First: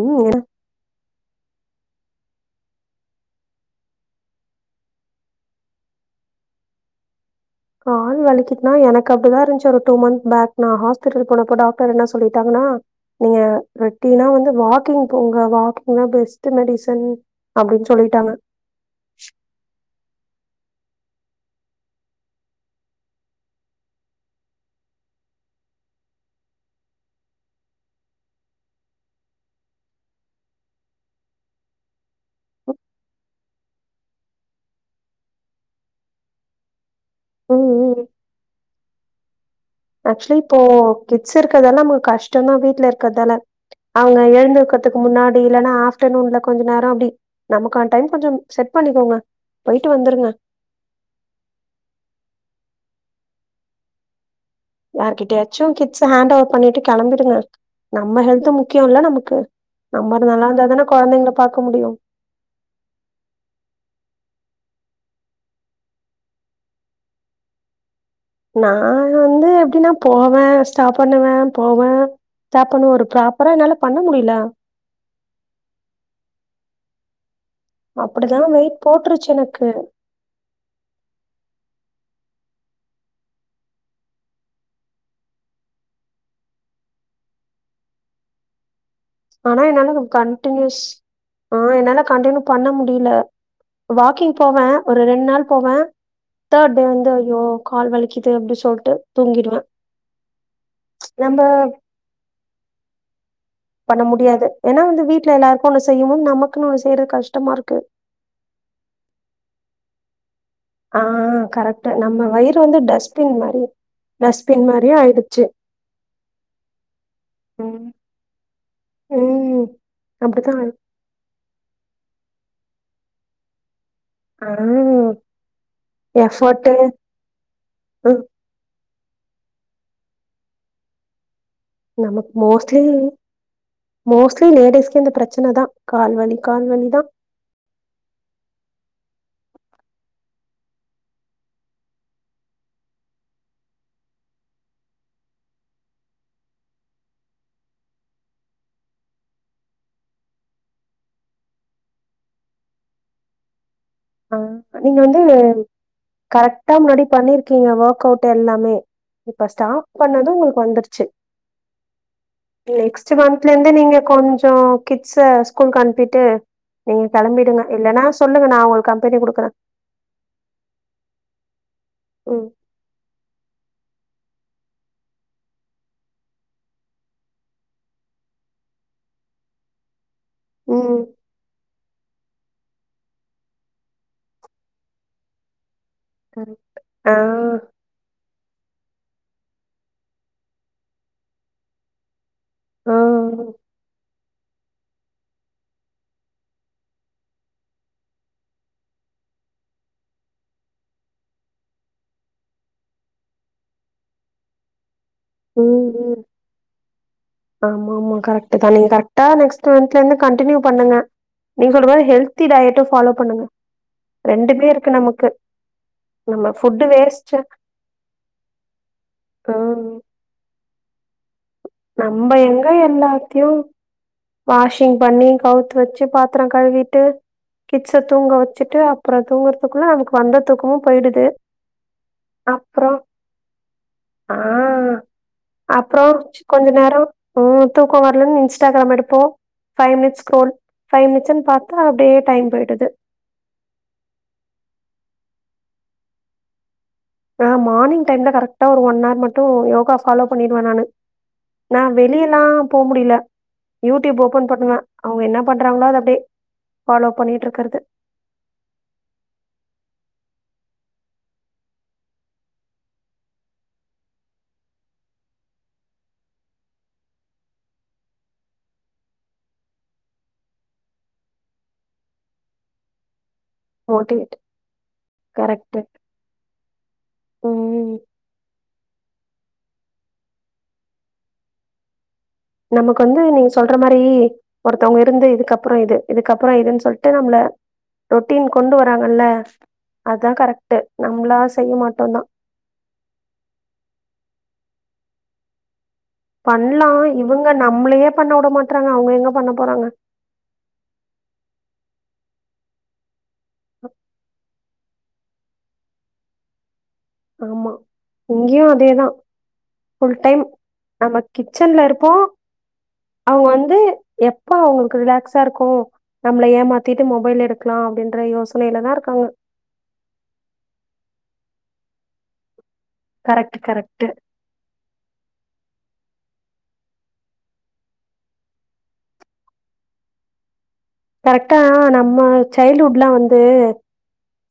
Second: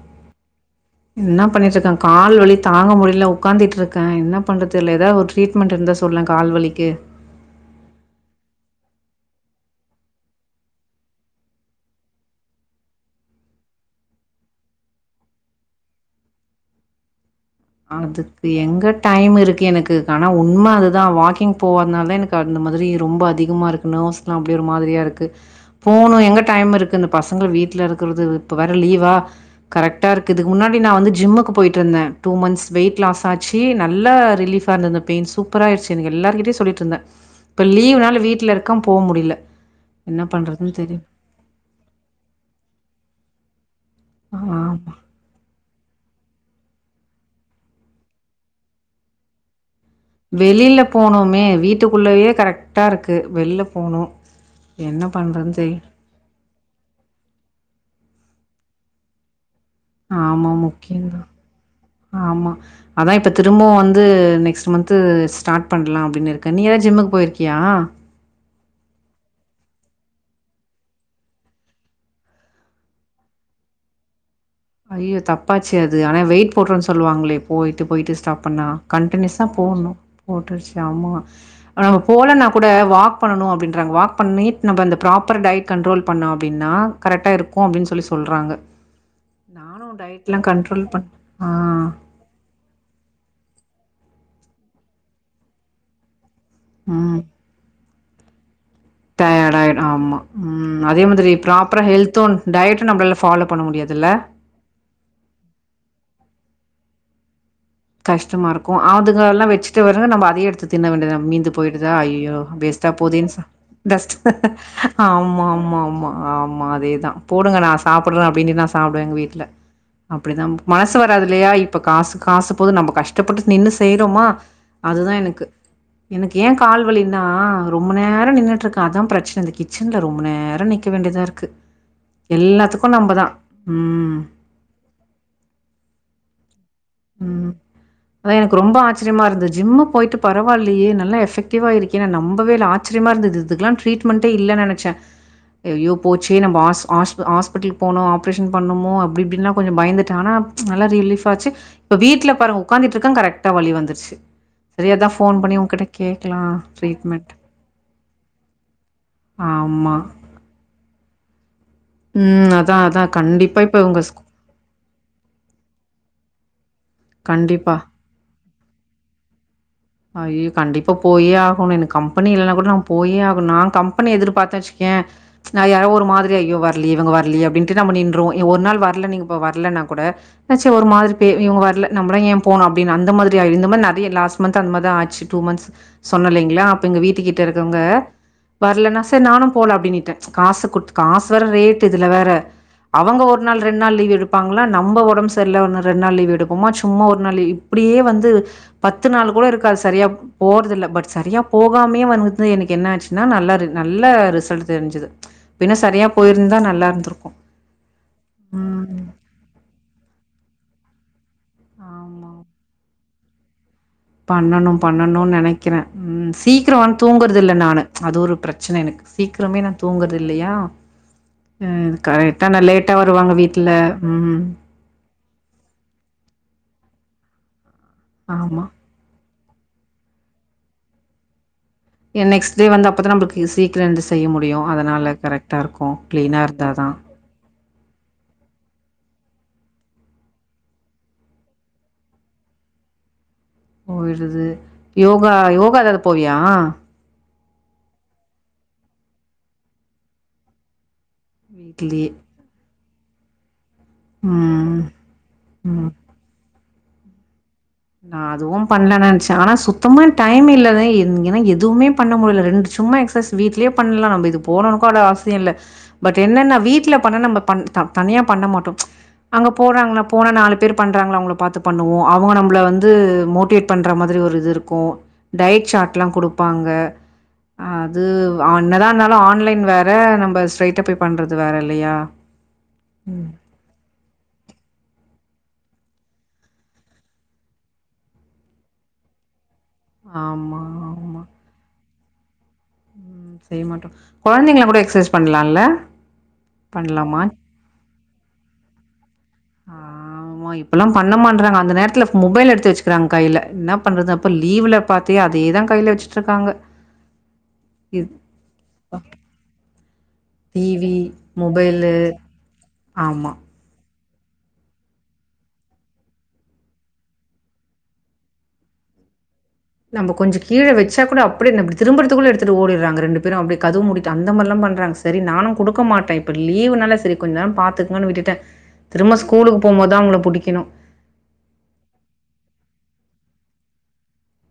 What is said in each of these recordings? ஊ என இன்ன பண்ணிட்டு இருக்கே கால் வலி தாங்க முடில உக்காந்துட்டு இருக்கே என்ன பண்றது தெர்ல எதாது ஒரு ட்ரீ்ட்மெண்ட் இருந்தா சொல்லே கால் வலிக்கு கால் வலிக்கிதுனா எனக்கு அப்டிதா இருந்துச்சு ஒரு டூ மந்த் பேக் நா ஹாஸ்பிட்டல் போனப்போ டாக்டர் என்ன சொல்லிட்டாங்கன்னா நீங்க ரொட்டீனா வந்து வாக்கிங் போங்க வாக்கிங்தா பெஸ்ட்டு மெடிசன் அப்படின்னு சொல்லிட்டாங்க. அதுக்கு எங்க டைம் இருக்கு எனக்கு ஆனா உண்ம அது தா வாக்கிங் போவாதுனால தா எனக்கு அந்த மாரி ரொம்ப அதிகமா இருக்கு நேர்வஸ் அப்டி ஒரு மாதிரியா இருக்கு போணு எங்க டைம் இருக்கு இந்த பசங்க வீட்ல இருக்கறது இப்ப வேற லீவா கரெக்டா இருக்குது இதுக்கு முன்னாடி நா வந்து ஜிம்முக்கு போய்ட்டு இருந்தே டூ மந்த்ஸ் வெயிட் லாஸாச்சு நல்ல ஃரிலிபாருந்தது இந்த பெயின் சூப்பரா ஆகிடுச்சு எனக்கு எல்லார்கிட்டயு சொல்லிட்டு இருந்தே இப்ப ம், ம். லீவ்னால வீட்டுல இருக்கவு போ முடில ஆக்சுவலி இப்போ கிஸ் இருக்கதல்ல நமக்கு கஷ்டோ தா வீட்ல இருக்கறதால அவங்க எழுந்து ஆமா. இருக்கறதுக்கு முன்னாடி இல்லன்னா ஆ ஆப்டர்நூன்ல கொஞ்சா நேரோ அப்டி நமக்கனா டைம் கொஞ்சோ செட் பண்ணிக்கோங்க போய்ட்டு வந்துருங்க வெளியில போணுமே வீட்டுக்குள்ளயே கரெக்ட்டா இருக்கு வெளில போணு யார்கிட்டயாச்சு கிட்ஸ ஹேண்ட் ஓவர் பண்ணிட்டு கிளம்பிடுங்க நம்ம ஹெல்து முக்கியோல்ல நமக்கு நம்ம நல்லா ஆமா இருந்தாதானே முக்கியந்தான். கொழந்தைங்கள பாக்க முடியு ஆமா அதா இப்ப திரும்பவு வந்து நெக்ஸ்ட் மந்த் ஸ்டார்ட் பண்ணலா அப்டின்னு இருக்கே நீ எதாது ஜிம்முக்கு போயிருக்கியா நா வந்து எப்டினா போவே ஸ்டாப் பண்ணுவே போவே ஸ்டாப் பண்ணுவே ஒரு ப்ராப்பரா என்னால பண்ண முடில அய்யய்யோ தப்பாச்சே அது ஆனா வெயிட் போட்றுனு சொல்வாங்ளே போய்ட்டு போய்ட்டு அப்டிதா ஸ்டாப் பண்ணா வெயிட் போட்ருச்சு கண்டினிவஸா எனக்கு போணு போட்ருச்சு ஆமா நம்ம போலனா கூட வாக் பண்ணணு அப்டின்றாங்க வாக் பண்ணிட் நம்ப அந்த ப்ராப்பர் டயட் கண்ட்ரோல் பண்ணோ அப்டின்னா கரட்டா இருக்கு அப்டின் சொல்லி சொல்றாங்க ஆனா நானு என்னால ஒரு டயட்லா கண்டினியூஸ் கண்ட்ரோல் பண் ஆ என்னால கண்டினியூப் பண்ண முடியல வாக்கிங் போவே ஒரு ரெண்நாள் போவே தேர்ட்டே வந்து ம் ஐயோ கால் வலிக்குது அப்டி சொல்ட்டு டயார்டா தூங்கிடுவே ஆயிடு ஆமா உம் அதே மாதிரி நம்ப ப்ராப்ரா ஹெல்த்தோ அன் டயட்டோ நம்ளால ஃபாலோ பண்ண முடியா பண்ண முடியாது ஏன்னா வந்து வீட்ல எல்லாருக்கு ஒண்ணு செய்யுனு நமக்குனு ஒண்ணு செய்றதுக்கஷ்டமா இருக்கு கஷ்டமா இருக்கு ஆதுங்கல்லா வெச்சுட்டு வர்ர நம்ப அதையே எடுத்து தின்ன ஆ வேண்டியதா மீந்து கரெக்ட் போயிடுதா நம்ம ஐய்யோ வயிறு வந்து வேஸ்டா போதேன் டஸ்ட்பின் மாரி டஸ்ட் டஸ்ட்பின் மாரியே ஆமா ஆயிடுச்சு ஆமா ஆமா ஆமா அதேதா போடுங்க நா சாப்புற்றே அப்டினு நா சாப்டுவே எங்க வீட்ல ம் அப்டிதா அப்டித்தா மன சு வராது இல்லியா இப்ப காசு காசு போது நம்ம கஷ்டப்பட்டு நின்னு செய்றோமா ஆ அதுதா எனக்கு எனக்கு ஏ எஃபர்ட்டு கால்வலி நா ரொம்ப ம் நேரோ நின்னுட்ருக்கே அதா பிரச்சன இந்த கிச்சன்ல ரொம்போ நேரோ நிக்க வேண்டியதாருக்கு நமக்கு எல்லாத்துக்கு நம்பதா உம் க்க லேடிஸ்க்கு இந்த பிரச்சன தா கால்வலி கால்வலி தா உம் அதா எனக்கு ரொம்போ ஆச்சரியமா இருந்து ஜிம்மு போய்ட்டு பரவாயில்லையே நல்ல எஃபக்டிவா இருக்கே நா நம்பவே இல்ல ஆச் சிரியமா இருந்தது இதுக்லா ட்ரீட்மெண்டே இல்லன் நெனச்சே அய்யோ போச்சே நம்ப ஹாஸ் ஹாஷ்ப் ஹாஸ்பிட்டலுக் போனு ஆப்ரேஷன் பண்ணணுமோ அப்டி இப்டின்லா கொஞ்சோ பயந்துட்டே ஆனா நல்லா ரிலீஃப்பாச்சு இப்போ வீட்ல பாருங்க உட்காந்துட்ருக்கே கரெக்டா வலி வந்துருச்சி ஆ நீங்க வந்து [unintelligible] கேட்கலாம் கரெட்டா முன்னாடி ட்ரீட்மெண்ட். பண்ணிருக்கீங்க ஒர்க்கவுட் எல்லாமே இப்ப ஸ்டாப் ஆமா. பண்ணது உங்ளுக்கு வந்துருச்சி ம். அதான், அதான். நெக்ஸ்ட்டு மந்த்ல கண்டிப்பா இருந்தே இப்ப நீங்க உங்க ஸ் கொஞ் சோ கிட்ஸ ஸ்கூல்கு அன்பிட்டு நீங் கெளம்பிடுங்க கண்டிப்பா. இல்லனா சொல்லுங்க நா உங் கம்பெனி குடுக்கற அய்யோ கண்டிப்பா போயே ஆகனு எனக்கு கம்பெனி ம் இல்லனா கூட நா போயே ஆகுனு நா கம்பெனி எதிர்பாத்த வெச்சுக்யே நா யாரோ ஒரு மாதிரி ஐயோ வர்லியே இவுங்க வர்லியே அப்டின்டு நம்போ நின்றுவோ இவ ஒரு நாள் வர்ல நீங்க இப்ப வர்லனா கூட னாச்சி ஒரு ம் மாரி பே இவுங்க வர்ல நம்பளா ஏ போனு அப்டினு அந்த மாதிரி ஆயி இந்த மாரி நெறைய லாஸ்ட் மந்த் து அந்த மார்தா ஆச்சி டூ மந்த்ஸ் சொன்ன கரெக்ட். இல்லைங்ளா அப்பெங்க ஆ வீட்டு கிட்ட இருக்கவங்க வர்லனா செரி நானு போல அப்டினிட்டே காசு குட்த்து காசு வேற ரேட்டு் இதுல வேற ஆ அவுங்க ஒரு நாள் ரெ ண் நாள் லீவ் எடுப்பாங்ளா நம்ப ஒடம் செர்ல்ல ஒன்னு ரெண் நாள் லீவ் எடுப்போமா சும்மா ஒரு நாள்லு இப்டியே வந்து பத்து நாள் கூட இருக்காத் செரியா போற்து இல்ல பட் சரியா போகாமேயே வந்துட் எனுக்கு என்ன ஆச்சினா நல்லாரு நல்ல ரிசல்ட் தெரிஞ்சது பின்ன ம் சரியா ம் போயிருந்தா நல்லா இருந்திருக்கும். ஆமா மா கரெக்ட்டு தா நீங்க ம். கரெக்டா நெக்ஸ் டூ மந்த்லந்து கண்டினியூ பண்ணுங்க நீங்க சொல்ற மாரி ஆமா. ஹெல்தி டயட்டு ஃபாலோ பண்ணுங்க ரெண்டுமே பண்ணணு இருக்கு பண்ணணு நமக்கு நெனைக்ற ம் நம்ம சீக்கிர ஃபுட்டு வந் வேஸ்ட்டு தூங்குறது இல்ல நானு அது ஒரு பிரச்சன எனுக் சீக்ரமே நா ம் தூங்குறது இல்லையா அ நம்ம கரெட்டா நா எங்க லேட்டா வருவாங்க வீட்ல ம் ம் க்ளின் பண்ணி கவுத்து வெச்சு பாத்ர கழுவிட்டு கிட்ஸ தூங்க ஆமா. வச்சிட்டு அப் றோ தூங்குறதுக்குள்ள நமக்கு வந்த தூக்கமு போயிடுது ஏ நெக்ஸ்ட் டே வந்து அப்புறோ அப்பதா நம்புளுக்கு சீக்ர எழுந்து செய்ய ஆ முடியு அதனால கரெட்டா இருக்கு அப்புறோ க்ளீனா இருக் கொஞ்ச நேரோ உ தூக்க வர்லனு இன்ஸ்டாகிராம் எடுப்போ ஃபை மினிட்ஸ் ஸ்க்ரோல் ஃபைவ் மினிட்ஸ்ன் பாத்தா அப்டியே டைம் போய்டுது போயிடுது யோகா யோகா ஏதாவது போவியா ஆ மார்னிங் டைம்ல கரெக்ட்டா ஒரு ஒன் ஹார் மட்டு யோகா ஃபாலோ பண்ணிடுவே நானு நா வீட்லயே. வெளிய எல்லா போ முடியில யூடியூப் ஓப்பன் பண்ணுவே ம். அவுங்க என்ன பண்றாங்ளோ ம். அத அப்டே ஃபாலோ பண்ணிட்ருக்கற்து நா அதுவு பண்ல நென்ச்ச ஆனா சுத்தமா டைமே இல்லாத இங்கனா எதுவுமே பண்ண முட்ல ரெண்டு சும்மா எக்சைஸ் வீட்லே பண்லா நம்ப இது போனுனு கூட அவசிய இல்ல பட் என்னனா வீட்ல பண்ணா நம்ப பண் த தனியா பண்ண மாட்டோ அங்க போறாங்கனா போனா நாலு பேர் பண்றாங்ளா அவுங்ள பாத்துப் பண்ணுவோ அவுங்க நம்பள வந்து மோட்டிவேட் பண்ற மாதிரி மோட்டிவேட் ஒரு இது இருக்கு டயட் கரெக்ட் சாட்லா குடுப்பாங்க ம் அது ப அன்னதா இருந்தாலு ஆன்லைன் வேற நம்ப ஸ்ட்ரைட்டா போய் பண்றது வேற இல்லையா நமக்கு வந்து ம். நீ சொல்ற மாரி ஒருத்தவங்க இருந்து இதுக்கப்றோ இது இதுக்கப்றோ இதுன் சொல்ட்டு நம்ள ரொட்டீன் கொண்டு வராங்கல்ல அதா ஆமா, கரெக்ட்டு ஆமா. நம்ளா செய்ய மாட்டோ தா ம் செய்ய மாட்டோ கொழந்தைங்கள கூட எக்சைஸ் பண்லால்ல பண்லா இவுங்க நம்ளையே பண்ண வுட மாட்றாங்க அவுங்க எங்க பண்ண போறாங்க ஆமா இப்பெல்லா பண்ண மாட்றாங்க அந்த நேரத்ல மொபைல் எடுத்து வச்க்கிறாங் கையில என்ன பண்றது அப்ப லீவ்ல பாத்தி அதே தா கைல வச்சிட்ருக்காங்க ஆமா இங்கியு அதே தா ஃபுல் டைம் டிவி, நம்ம கிச்சன்ல மொபைலு. இருப்போ ஆமா. அவுங்க வந்து எப் ப்தா அவுங்ளுக்கு ரிலாக்ஸா இருக்கு நம்மள ஏமாத்திட்டு மொபைல் எடுக்லா அப்டின்ற யோசனைல தா இருக்காங்க நம்ப கொஞ்ச கீழ வெச்சா கூட அப்டியே நம்படி திரும்பறத்துக்குள்ள எடுத்துட்டு ஒடிற்றாங்க ரெண்டு பேரு அப்டி கரெக்ட், கதவு கரெக்ட். மூடிக் அந் இந்த மார்ல்லா பண்றாங்க செரி நானு குடுக்க மாட்டே இப்ப லீவுனால செரி கொஞ் நேரம் பாத்துக்ங்கன் விட்டுட்டே திரும்ப ஸ்கூலுக்கு போம்போத் தா அவுங்கள புடிக்கணு கரெக்ட்டா நம்ம சைல்டுஹுட்லா வந்து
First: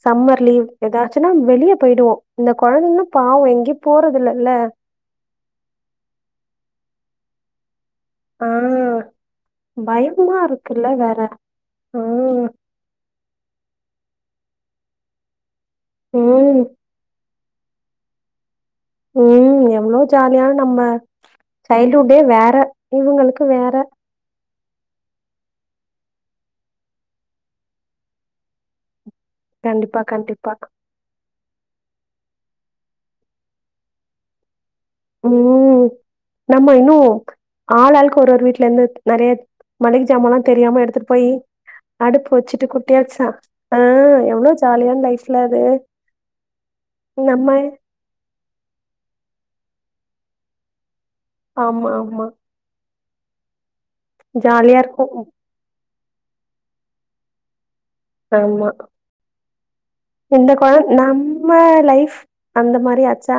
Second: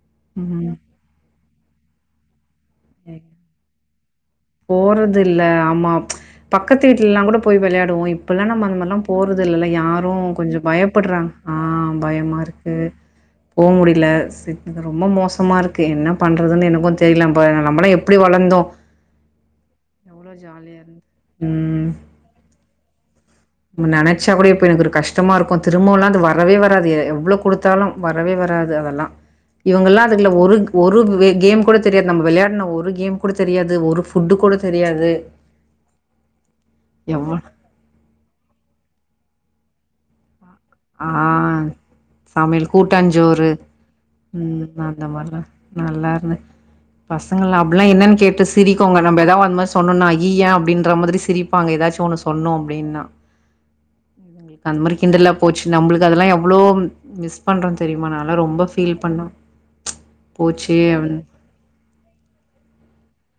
சம்மர் லீவ் ம். எதாச்சுன்னா வெளிய போய்டுவோ இந்த கொழந்தைங்லா பாவோ எங்கயு போறதில்லல்ல போறதில்ல ஆமா பக்கத்து வீட்லல்லா கூட போய் வெளையாடுவோ இப் பல்லா ஆ நம்ம அந்த மாரிலா போறதில்லல்ல யாரு பயமா கொஞ்சோ இருக்குல்ல வேற பயப்பட்றாங் ஆ பயமா இருக் கு போ முடில சிட் இது ரொம்ப மோசமா இருக்கு என்ன ம் பண்றதுன் எனக்கு தெரில நம் ப நம்மல்லா எப்பிடி வளந்தோ ம் எவ்ளோ ஜாலியா நம்ம இருந்தோம். ம். சைல்டுஹுட்டே வேற இவுங்களுக்கு வேற ச்சா கூடி இப்போ எனக்கு ஒரு கஷ்டமாருக்கு திரும்பவுல்லா அது வரவே வராது எ எவ்ளோ குடுத்தாலு வரவே வராது அதெல்லா கண்டிப்பா இவங்கல்லா அதுல கண்டிப்பா ஒரு க் ஒரு வே கேம் கூட தெரியாது நம்ம விளயாட்ன ஒரு கேம் கூட தெரியாது ஒரு ஃபுட்டு கூட தெரியாது ம் நம்ம இன்னு எவ்வ ஆளாள்க்கு ஒரு ஒரு வீட்லர்ந்து நெறைய மளிக ஜாமால்லா தெரியாம ஆ எடுத்துட்டு போயி அடுப்பு வெச்சுட்டு சமையல் குட்டியா சா கூட்டாஞ்சோறு ஆ எவ்ளோ ம் ஜாலியான் லைஃப்ல்ல அது நம்ம பசங்கல்லா அப்பிட்லா என்னன் கேட்டு சிரிக்குங்க நம்ப எதா அந் மார் சொன்னோனா அய்யிய்ய அப்டின்ற மாதிரி சிரிப் பாங்க ஆமா எதாச்சு ஒன்னு ஆமா சொன்னோ அப்டின்னா இவுங்ளுக்கு அந் ஜாலியா மாரி இருக்கும் கிண்டலா போச்சு நம்பளுக்கு அதெல்லா எவ்ளோ மிஸ் பண்றோ தெரியுமா நால்லா ஆமா ரொம்ப ஃபீல் பண்ண இந்த குழ போச்சே அப்டினு நம்ம லைஃப் அந்த மாரி ஆச்சா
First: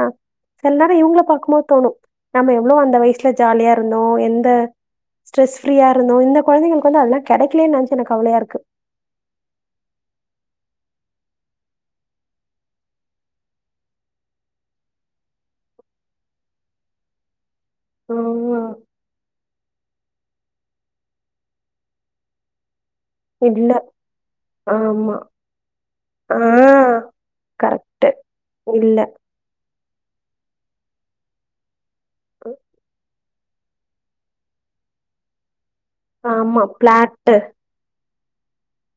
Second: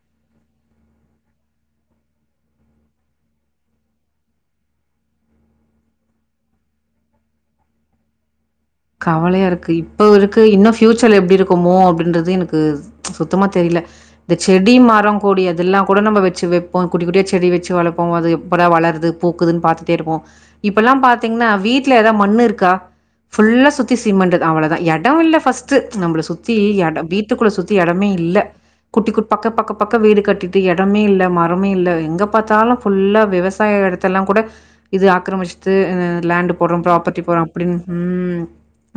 சில நேரோ இவுங்கள பாக்கும்போது தோணு நம்ம எவ்ளோ அந்த வய்சுல ஜாலியா இருந்தோ எந்த ஸ்ட்ரெஸ் ஃப்ரீயா இருந்தோ இந்த கொழந்தைங்களுக் வந்து அதெல்லா கெடைக்கலேன் நென்ச்சு எனக் கவலையா இருக்கு கவலையா இருக்கு இப்ப இருக்கு இன்னு ஃப்யூச்சர்ல எப்டி இருக்குமோ அப்டின்றது எனக்கு சுத்தமா தெரில இந்த செடி, மரோ, கொடி அதெல்லா கூட நம்ம வெச்சு வெப்போ குட்டி குட்டியா செடி வெச்சு சு வளப்போ அது எப்படா ஆஹ் வளருது, பூக்குதுன் பாத்துட்டே இருப்போ இப்பெல்லா பாத்தீங்ன்னா வீட்ல எதா மண்ணுருக்கா ஃபுல்லா இல்ல சுத்தி சிமெண்டு அவள தா எடோ ஆமா இல்ல ஃபஸ்ட்டு நம்பள சுத்தி ஆஹ் எடோ வீட்டுக்குள்ள சுத்தி கரெக்ட் எடமே இல்ல இல்ல குட்டி குட் பக்க பக்க பக்கோ வீடு கட்டிட்டு எடமே இல்ல மரமே இல்ல எங்க பாத்தாலு ஃபுல்லா விவ சாய எடத்தல்லா கூட இது ஆக்கரமிஸ்ட்டு அ அ லேண்டு ஆமா போட்றோ பிளாட் ப்ராப்பர்டி போட்றோ அப்டின் ம்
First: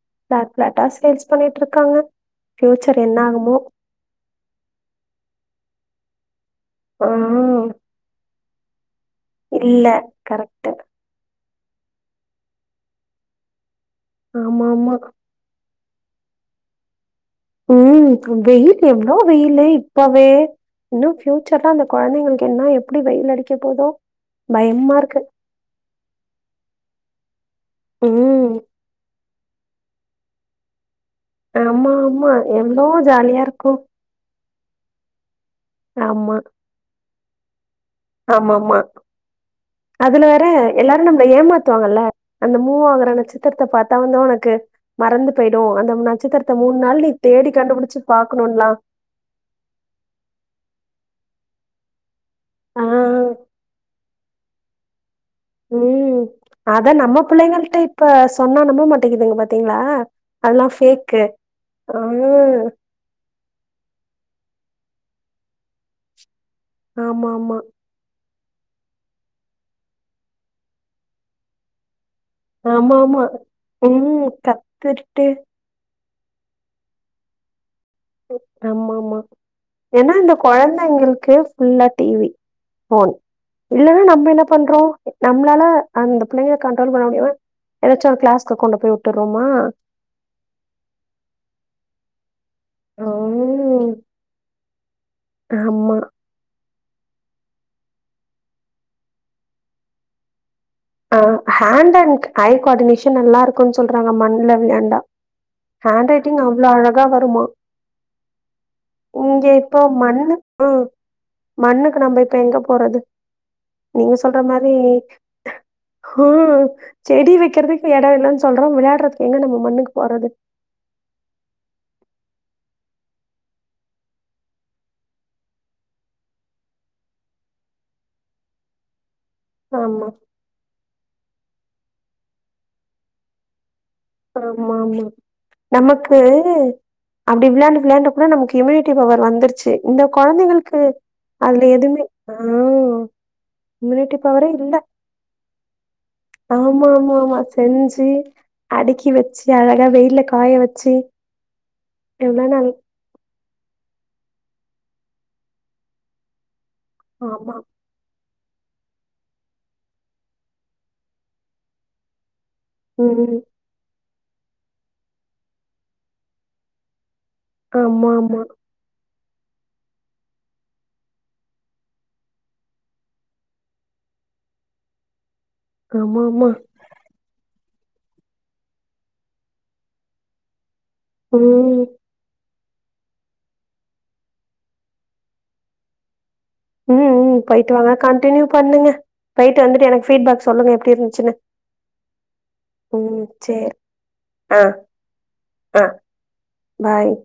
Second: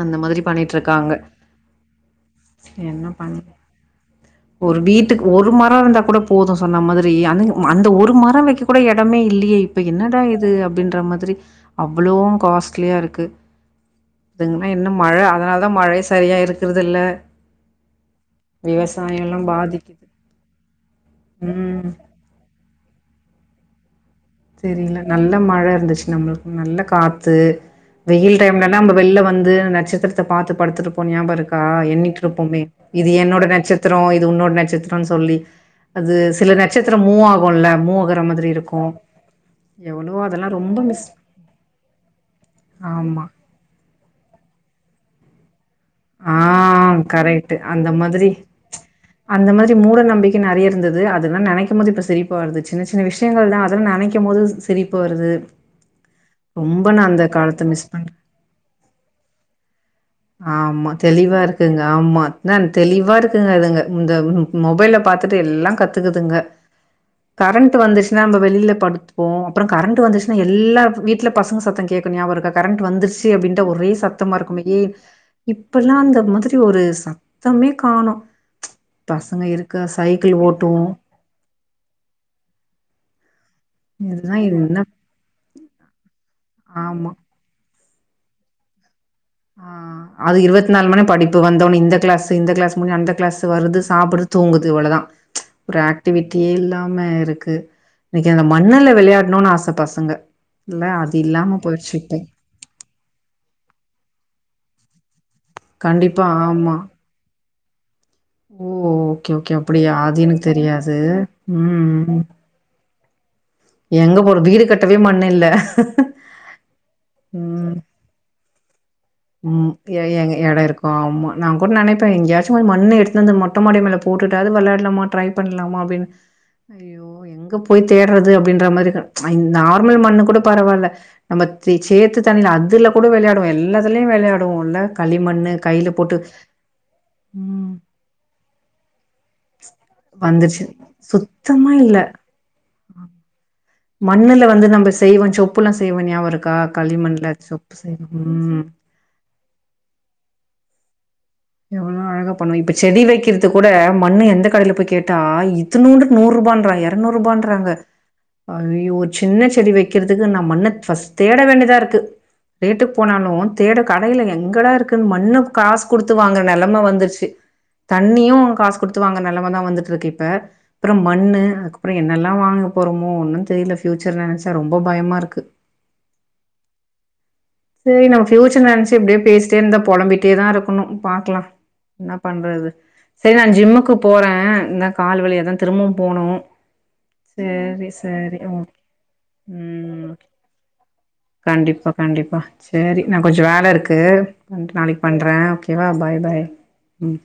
அந்த மாதிரி பிளாட் பிளாட்டா பண்ணிட்ருக்காங்க சேல்ஸ் பண்ணிட்டு இருக்காங்க ஃபியூச்சர் என்ன பண்ண ஆகுமோ ஒரு வீட்டுக் ஒரு மரோ இருந்தா கூட போது சொன்ன மாதிரி அதயு ஆஹ் ம் அந்த ஒரு மரோ வெக்க கூட எடமே இல்லியே இப்ப இல்ல என்னடா இது கரெக்ட் அப்டின்ற மாதிரி அவ்ளோ காஸ்ட்லியா இருக்கு ஆமா துங்ன்னா இன்னு ஆமா மழ அதனால் தா மழை சரியா இருக்கிறதில்ல ம் கு வெயில் எவ்ளோ வெயிலு பாதிக்குது இப்பவே இன்னு ஃப்யூச்சர்ல அந்த ம் கொழந்தைங்களுக்கு என்னா எப்டி வெயில் அடிக்க போதோ பயமா தெரீல இருக்கு. நல்ல மழ இருந்துச் நம்மளுக்கு நல்ல காத்து வெயில் ம். டைம்ல நம்ப வெள்ல வந்து நட்சத்திரத்த பாத்து படுத்துட்ருப்போ ஞாப இருக்கா ஆமா, ஆமா. எண்ணீட்ருப்போமே எவ்ளோ இது ஜாலியா என்னோட இருக்கும். நட்சத்திரோ இது உன்னோட நட்சத்திரோன் சொல்லி அது ஆமா. சில நட்சத்திரோ மூவ் ஆகுல்ல மூவ் ஆகற மாதிரி ஆமாமா. இருக்கு அதுல வேற எல்லாரு நம்மள ஏமாத்துவாங்கல்ல அந்த மூவ் ஆகற ஆமா. நட்சத் திரத்த பாத்தா வந்து உனக்கு மறந்து போய்டு அந்த ஆ நட்சத்திரத்த மூணு நாள் நீ தேடி கரெக்ட்டு. அந்த கண்டுபிடிச்சு மாதிரி பாக்கணுன்லா அந்த மாரி மூட நம்பிக்க நெறைய இருந்துது அதெல்லா நெனைக்கும் போது இப்ப சிரிப் பா வருது ஆ. சின்ன சின்ன விஷயங்கள்லா அதெல் நெனைக்கும் போது ஸ் சிரிப்பு வருது ம் அத ரொம்ப நான் நம்ம அந்த காலத்த புள்ளைங்கள்ட்ட மிஸ் பண்றேன். இப்ப சொன்னா நம்ப மாட்டேங்குதுங்க பாத்தீங்களா ஆமா தெளிவா இருக்குங்க ஆமா நன் தெளிவா இருக் த்துனதுங்க இந்த மொபைல பாத்துட்டு எல்லா கத்துக்குதுங்க ஆமாமா. கரண்ட் வந்துச் சுனா நம்ப வெளில படுத்துப்போ அப்பறோ கரண்ட் வந்துச்சுன்னா எல்லா வீட்ல பசங்க சத்தோ கேக்கு நியாபகொ இருக்கா கரண்ட் ஆமாமா. வந்துருச்சு அப்டின்ட்டா ஒரே சத்தமா இருக்குமே ஏ ட்டு இப்பல்லா அந்த மாதிரி ஒரு சத்தமே காணோ ஆமாமா. பசங்க இருக்க சைக்கள் ஓட்டுவோ கேஸ் ஃபுல்லா டி வி ஃபோன் இல்லன்னா நம்ம என்ன பண்றோ நம்ளால அந்த புள்ளைங்கள கண்ட்ரோல் பண்ண ஆமா. முடியாம எதாச்சு ஒரு கிளாஸ்க்கு கொண்டு போய் வுட்டுர்றோமா ஆ அது இருவத்து நாலு மணி படிப்பு வந்தோனே இந்த கிளாஸ் இந்த கிளாஸ் முடி அந்த கிளாஸ் வருது ம். சாப்புடுது தூங்கு து இவ்ளதா ஒரு ஆமா. ஆக்டிவிட் டியே இல்லாம இருக்கு எனைக்கு அந்த மண்ணுல விளையாடணுனு ஆச பசங்க இல்ல அது அ இல்லாம போயிருச்சு ஹேண்ட் இப்பொ அண்ட் ஐ குவார்டினேஷன் நல்லாருக்குன் சொல்றாங்க மண்ல விளையாண்டா ஹேண் கண்டிப்பா ரைட்டிங் அவ்ளோ ஆமா அழக கா வருமா ஓ ஓகே ஓகே அப்டியா அது மண்ணு எனக்கு ம். தெரியாது மண்ணுக்கு ம் நம்ம இப்ப எங்க போறது? நீங்க எங்க போற வீடு கட்டவே மண்ணுல்ல ம் செடி வெக்கிறதுக் எடொ இல்லன்னு சொல்றோ விளையாடுறதுக் ம் எ எங் எடொ இருக்கு ஆமா நா கூட நெனப்பே எங்கயாச்சு போய் மண்ண எடுத்துனு வந்து மொட்ட மாடி மேல போட்டுட்டாது வெளையாடலாமா ட்ரை பண்ணலாமா அப்டின் ஐயோ எங்க போய் தேடுறது அப்டின்ற மாரிதா அந் நார்மல் ஆமா மண்ணு கூட பரவால்ல நம்ம சே சேத்து தண்ணில அதுல கூட வெளையாடுவோ எல்லா த்துலயு ஆமா வெளையாடுவோல ஆமா களிமண்ணு கைல போட்டு நமக்கு அதா நமக்கு இம்யூனிட்டி பவர் வந்துருச்சு இந்த வந்துருச்சு கொழந்தைகளுக்கு அதுல சுத்தமா இல்ல எதுமே ஆ இம்யூனிட்டி மண்ணுல பவரே வந்து இல்ல நம்ப செய்வோ சொப்புல்லா செய்வோ நியாபகொ இருக்கா ஆமா ஆமா களிமண்ல ஆமா சொப்பு செய்வோ செஞ்சு ம் அடுக்கி வெச்சு அழகா வெயில்ல காய வெச்சு எவ்ளோ அழகா பண்ணுவோ இப்ப செடி வெக்கிறக் த்து கூட மண்ணு எந்த கடைல போய் கேட்டா இத்துனூண்டு நூரூபாண்றாங்க ஆமா எரநூரூபான்றாங்க அயயோ சின்ன செடி வெக்கிறதுக்கு நா மண்ண ஃபஸ் தேட வேண்டியதாருக்கு ரேட்டுக் போனாலு ம் தேட கடைல எங்கடாருக்கு மண்ண காசு குடுத் த்து வாங்குற நெலம வந்துருச்சு ஆமா தண்ணியு ஆமா காசு குடுத்து வாங்குற நெலமதா வந்துட்டுருக்கு இப்ப அப்றோ மண்ணு அதுக்கப்பறோ என்னெல்லா வாங்க போறமோ ஒன்னு தெரியல ஃபியூச்சர நெனச்சா ரொம்ப பயமா இருக்கு ஆமாமா செரி நம்ம ஃப்யூச்சர நெனச்சு இப்டியே பேசிட்டே இருந்தா பொழம்பிட்டேதா இருக்கணு பாக்லா ம் என்ன பண்றது சரி நா ஜிம்முக்கு போறே இந்தா கால்வலியா தா திரும்பவு போனு ம் ம் போயிட்டு வாங்க கண்டினியூ ஓகே. பண்ணுங்க போயிட்டு வந்துட்டு எனக்கு ம் ஃபீட்பேக் சொல்லுங்க எப்டி இருந்துச்சுன்னு கண்டிப்பா கண்டிப்பா சரி நா ம் கொஞ்சொ வேல சேரி இருக்கு ஆ நாளைக்கு பண்றே ஆ ஓகேவா பாய் பாய் பாய் ம்